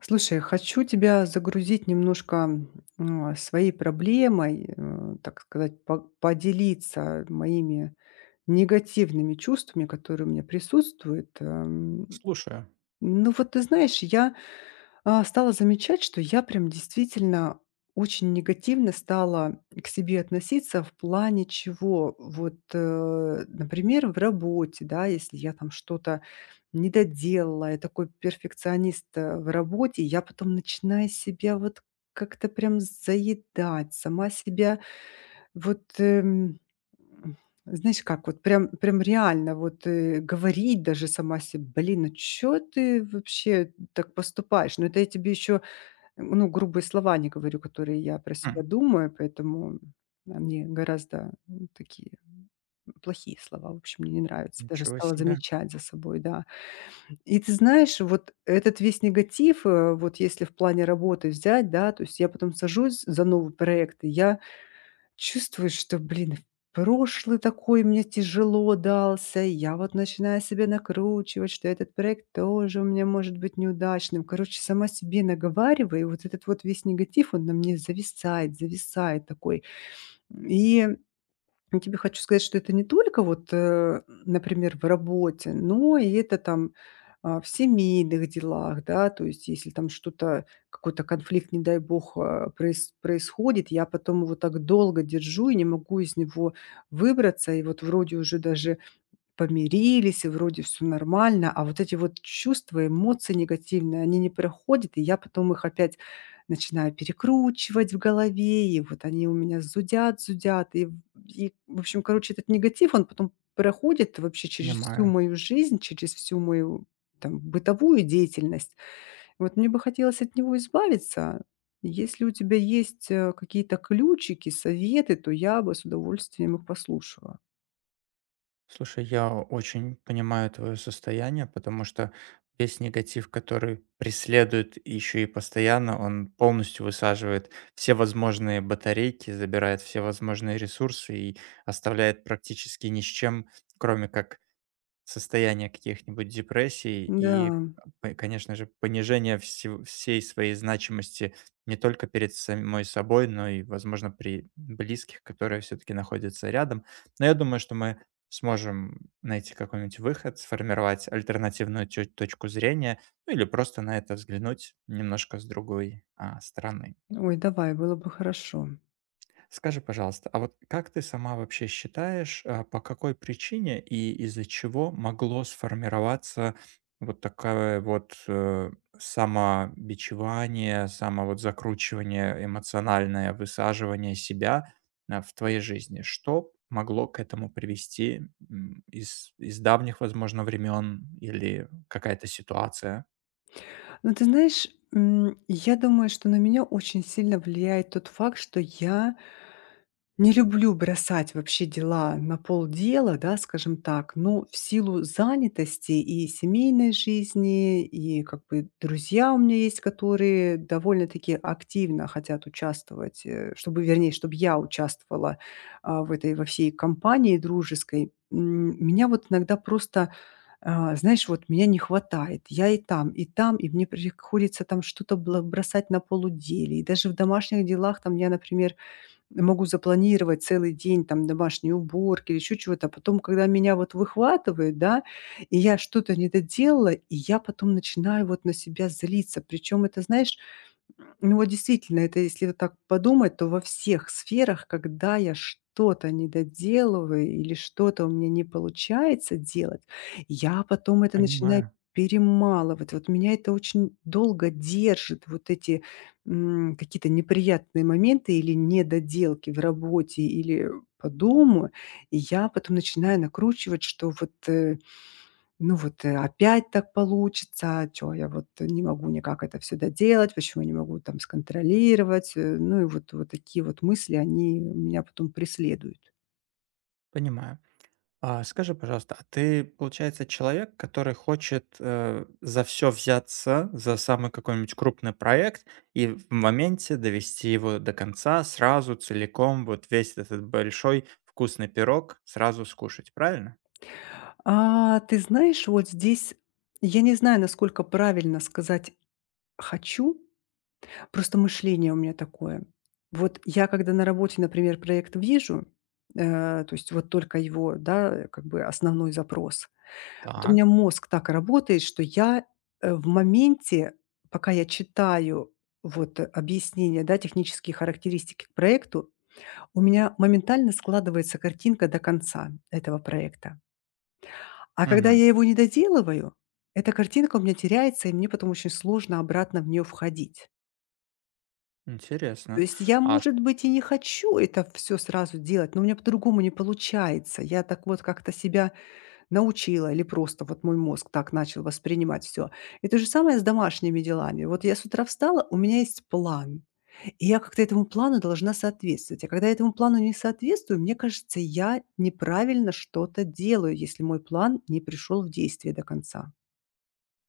Слушай, хочу тебя загрузить немножко своей проблемой, так сказать, поделиться моими негативными чувствами, которые у меня присутствуют. Слушаю. Ну вот ты знаешь, я стала замечать, что я прям действительно очень негативно стала к себе относиться в плане чего. Вот, например, в работе, да, если я там что-то не доделала, я такой перфекционист в работе, я потом начинаю себя вот как-то прям заедать, сама себя вот, знаешь как, вот прям реально вот, говорить даже сама себе: "Блин, ну что ты вообще так поступаешь?" Но это я тебе еще, ну, грубые слова не говорю, которые я про себя М, думаю, поэтому они гораздо, такие, плохие слова, в общем, мне не нравятся. Даже Ничего стала себе. замечать за собой, да. И ты знаешь, вот этот весь негатив, вот если в плане работы взять, да, то есть я потом сажусь за новый проект, и я чувствуешь, что, блин, прошлый такой мне тяжело дался, и я вот начинаю себя накручивать, что этот проект тоже у меня может быть неудачным. Короче, сама себе наговариваю, и вот этот вот весь негатив, он на мне зависает такой. И я тебе хочу сказать, что это не только вот, например, в работе, но и это там, в семейных делах, да. То есть если там что-то, какой-то конфликт, не дай бог, происходит, я потом его так долго держу и не могу из него выбраться. И вот вроде уже даже помирились, и вроде все нормально, а вот эти вот чувства, эмоции негативные, они не проходят, и я потом их опять начинаю перекручивать в голове, и вот они у меня зудят, в общем, короче, этот негатив, он потом проходит вообще через всю Понимаю. мою жизнь, через всю мою, там, бытовую деятельность. Вот мне бы хотелось от него избавиться. Если у тебя есть, какие-то ключики, советы, то я бы с удовольствием их послушала. Слушай, я очень понимаю твое состояние, потому что весь негатив, который преследует еще и постоянно, он полностью высаживает все возможные батарейки, забирает все возможные ресурсы и оставляет практически ни с чем, кроме как состояние каких-нибудь депрессий Да. и, п конечно же, понижение всев всей своей значимости не только перед самой собой, но и, возможно, при близких, которые все таки находятся рядом. Но я думаю, что мы сможем найти какой-нибудь выход, сформировать альтернативную тё точку зрения, ну или просто на это взглянуть немножко с другой, стороны. Ой, давай, было бы хорошо. Скажи, пожалуйста, а вот как ты сама вообще считаешь, по какой причине и из-за чего могло сформироваться вот такое самобичевание, само вот закручивание эмоциональное, высаживание себя в твоей жизни? Что могло к этому привести из давних, возможно, времен или какая-то ситуация? Но ты знаешь, я думаю, что на меня очень сильно влияет тот факт, что я не люблю бросать вообще дела на полдела, да, скажем так, но в силу занятости и семейной жизни, и как бы друзья у меня есть, которые довольно-таки активно хотят участвовать, чтобы, вернее, чтобы я участвовала в этой во всей компании дружеской. Меня вот иногда просто знаешь, вот меня не хватает. Я и там, и там, и мне приходится там что-то бросать на полудели. И даже в домашних делах там я, например, могу запланировать целый день там домашней уборки или еще чего-то. А потом, когда меня вот выхватывает, да, и я что-то не доделала, и я потом начинаю вот на себя злиться. Причем это, знаешь, ну вот действительно, это если вот так подумать, то во всех сферах, когда я что-то недоделываю или что-то у меня не получается делать, я потом это начинаю Понимаю, перемалывать. Вот меня это очень долго держит, вот эти какие-то неприятные моменты или недоделки в работе или по дому. И я потом начинаю накручивать, что опять так получится, что я вот не могу никак это все доделать, почему я не могу там сконтролировать. Ну и вот вот такие вот мысли, они меня потом преследуют. понимаю. А скажи, пожалуйста, а ты, получается, человек, который хочет, за все взяться, за самый какой-нибудь крупный проект и в моменте довести его до конца, сразу, целиком, вот весь этот большой вкусный пирог сразу скушать, правильно? Ты знаешь, вот здесь я не знаю, насколько правильно сказать "хочу", просто мышление у меня такое. Вот я когда на работе, например, проект вижу, то есть вот только его, да, как бы основной запрос, вот у меня Так, мозг так работает, что я, в моменте, пока я читаю вот, объяснения, да, технические характеристики к проекту, у меня моментально складывается картинка до конца этого проекта. А когда мгм, я его не доделываю, эта картинка у меня теряется, и мне потом очень сложно обратно в нее входить. То интересно. есть я, А может быть, и не хочу это все сразу делать, но у меня по-другому не получается. Я так вот как-то себя научила или просто вот мой мозг так начал воспринимать все. И то же самое с домашними делами. Вот я с утра встала, у меня есть план, и я как-то этому плану должна соответствовать. А когда я этому плану не соответствую, мне кажется, я неправильно что-то делаю, если мой план не пришел в действие до конца.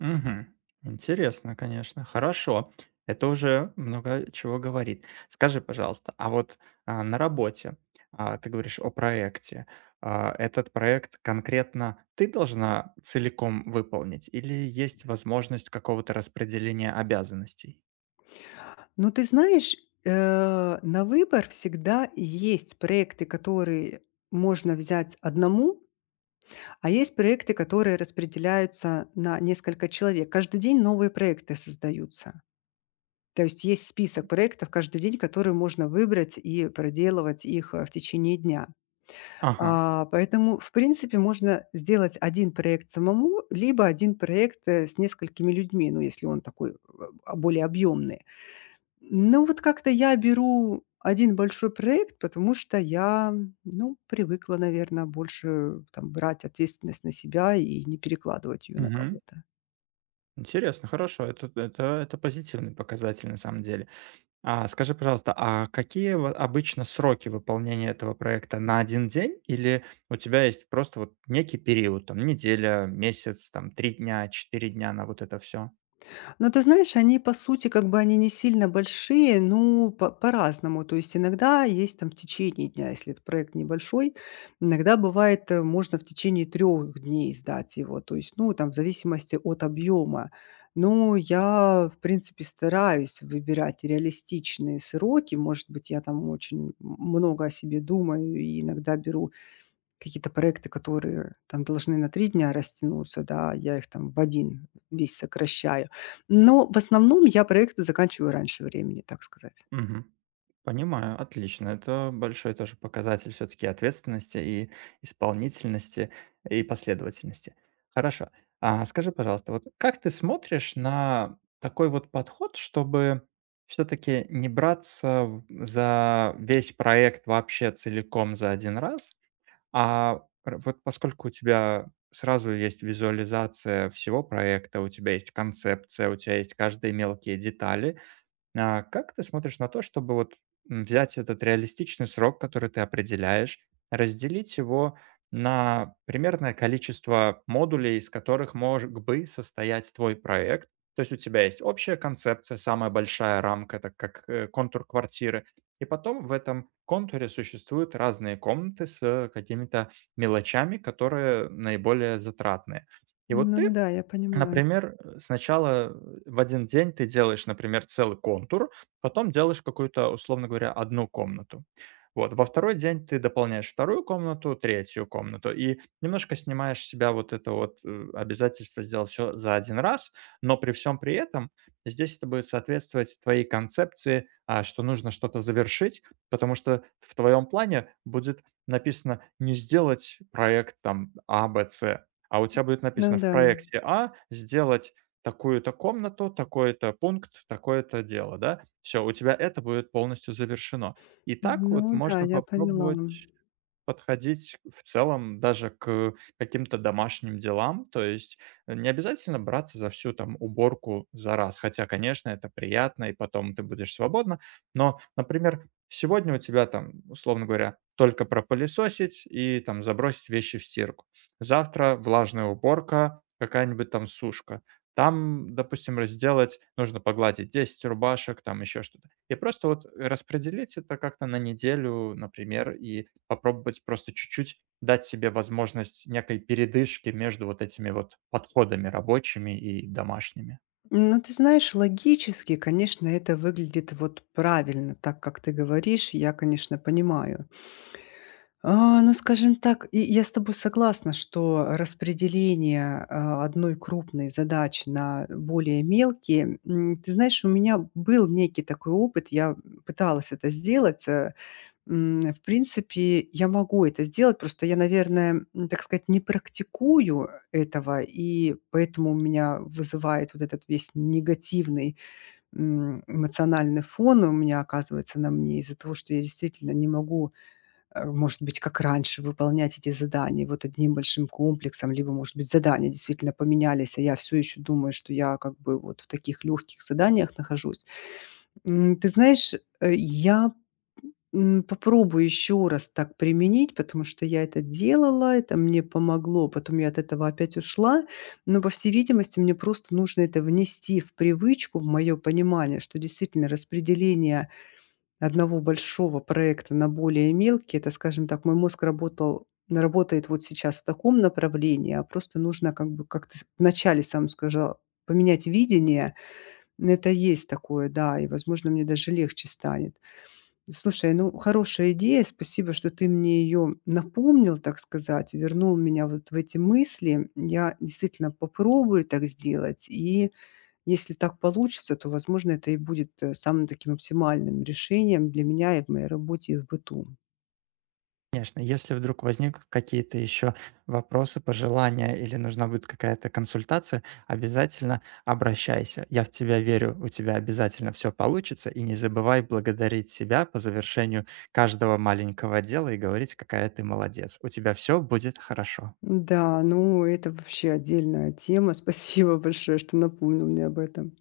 Мгм. Интересно, конечно. Хорошо. Это уже много чего говорит. Скажи, пожалуйста, а на работе ты говоришь о проекте. А, этот проект конкретно ты должна целиком выполнить или есть возможность какого-то распределения обязанностей? Но ты знаешь, на выбор всегда есть проекты, которые можно взять одному, а есть проекты, которые распределяются на несколько человек. Каждый день новые проекты создаются. То есть есть список проектов каждый день, которые можно выбрать и проделывать их, в течение дня. Ага. Поэтому, в принципе, можно сделать один проект самому, либо один проект, с несколькими людьми, ну, если он такой, более объемный. Но вот как-то я беру один большой проект, потому что я, ну, привыкла, наверное, больше там брать ответственность на себя и не перекладывать ее на Мгм. кого-то. Интересно, хорошо. Это позитивный показатель на самом деле. А скажи, пожалуйста, а какие в обычно сроки выполнения этого проекта? На один день или у тебя есть просто вот некий период, там неделя, месяц, там 3 дня, 4 дня на вот это все? Но ты знаешь, они по сути, как бы они не сильно большие, ну, по-разному. То есть иногда есть там в течение дня, если это проект небольшой, иногда бывает, можно в течение трех дней сдать его. То есть, ну, там в зависимости от объема. Ну, я, в принципе, стараюсь выбирать реалистичные сроки. Может быть, я там очень много о себе думаю и иногда беру какие-то проекты, которые там должны на 3 дня растянуться, да, я их там в один весь сокращаю. Но в основном я проекты заканчиваю раньше времени, так сказать. Понимаю, отлично. Это большой тоже показатель все-таки ответственности и исполнительности, и последовательности. Хорошо. А скажи, пожалуйста, вот как ты смотришь на такой вот подход, чтобы все-таки не браться за весь проект вообще целиком за один раз, а вот поскольку у тебя сразу есть визуализация всего проекта, у тебя есть концепция, у тебя есть каждые мелкие детали, а как ты смотришь на то, чтобы взять этот реалистичный срок, который ты определяешь, разделить его на примерное количество модулей, из которых мог бы состоять твой проект? То есть у тебя есть общая концепция, самая большая рамка, так как контур квартиры, и потом в этом контуре существуют разные комнаты с какими-то мелочами, которые наиболее затратные. И вот Ну ты да, я понимаю. например, сначала в один день ты делаешь, например, целый контур, потом делаешь какую-то, условно говоря, одну комнату. Вот. Во второй день ты дополняешь вторую комнату, третью комнату и немножко снимаешь с себя вот это обязательство сделать все за один раз, но при всем при этом здесь это будет соответствовать твоей концепции, а, что нужно что-то завершить, потому что в твоем плане будет написано не сделать проект там А, Б, С, а у тебя будет Ну написано: "В да. проекте А сделать такую-то комнату, такой-то пункт, такое-то дело", да? Все, у тебя это будет полностью завершено. И так вот Ну да, можно я поняла. попробовать подходить в целом даже к каким-то домашним делам. То есть не обязательно браться за всю там уборку за раз. Хотя, конечно, это приятно, и потом ты будешь свободна. Но, например, сегодня у тебя там, условно говоря, только пропылесосить и там забросить вещи в стирку. Завтра влажная уборка, какая-нибудь там сушка. Там, допустим, разделать, нужно погладить 10 рубашек, там еще что-то. И просто вот распределить это как-то на неделю, например, и попробовать просто чуть-чуть дать себе возможность некой передышки между вот этими вот подходами рабочими и домашними. Ну, ты знаешь, логически, конечно, это выглядит вот правильно, так как ты говоришь, я, конечно, понимаю. Ну, скажем так, и я с тобой согласна, что распределение одной крупной задачи на более мелкие. Ты знаешь, у меня был некий такой опыт, я пыталась это сделать. В принципе, я могу это сделать, просто я, наверное, так сказать, не практикую этого, и поэтому у меня вызывает вот этот весь негативный эмоциональный фон у меня оказывается на мне из-за того, что я действительно не могу может быть, как раньше, выполнять эти задания вот одним большим комплексом, либо, может быть, задания действительно поменялись, а я все еще думаю, что я как бы вот в таких легких заданиях нахожусь. Ты знаешь, я попробую еще раз так применить, потому что я это делала, это мне помогло, потом я от этого опять ушла, но, по всей видимости, мне просто нужно это внести в привычку, в мое понимание, что действительно распределение одного большого проекта на более мелкие, это, скажем так, мой мозг работал работает вот сейчас в таком направлении, а просто нужно как бы, как ты с вначале сам сказал, поменять видение. Н это есть такое, да, и, возможно, мне даже легче станет. Слушай, ну, хорошая идея. Спасибо, что ты мне ее напомнил, так сказать, вернул меня вот в эти мысли. Я действительно попробую так сделать и если так получится, то, возможно, это и будет, самым таким оптимальным решением для меня и в моей работе, и в быту. Конечно, если вдруг возникнут какие-то еще вопросы, пожелания или нужна будет какая-то консультация, обязательно обращайся. Я в тебя верю, у тебя обязательно все получится. И не забывай благодарить себя по завершению каждого маленького дела и говорить, какая ты молодец. У тебя все будет хорошо. Да, ну, это вообще отдельная тема. Спасибо большое, что напомнил мне об этом.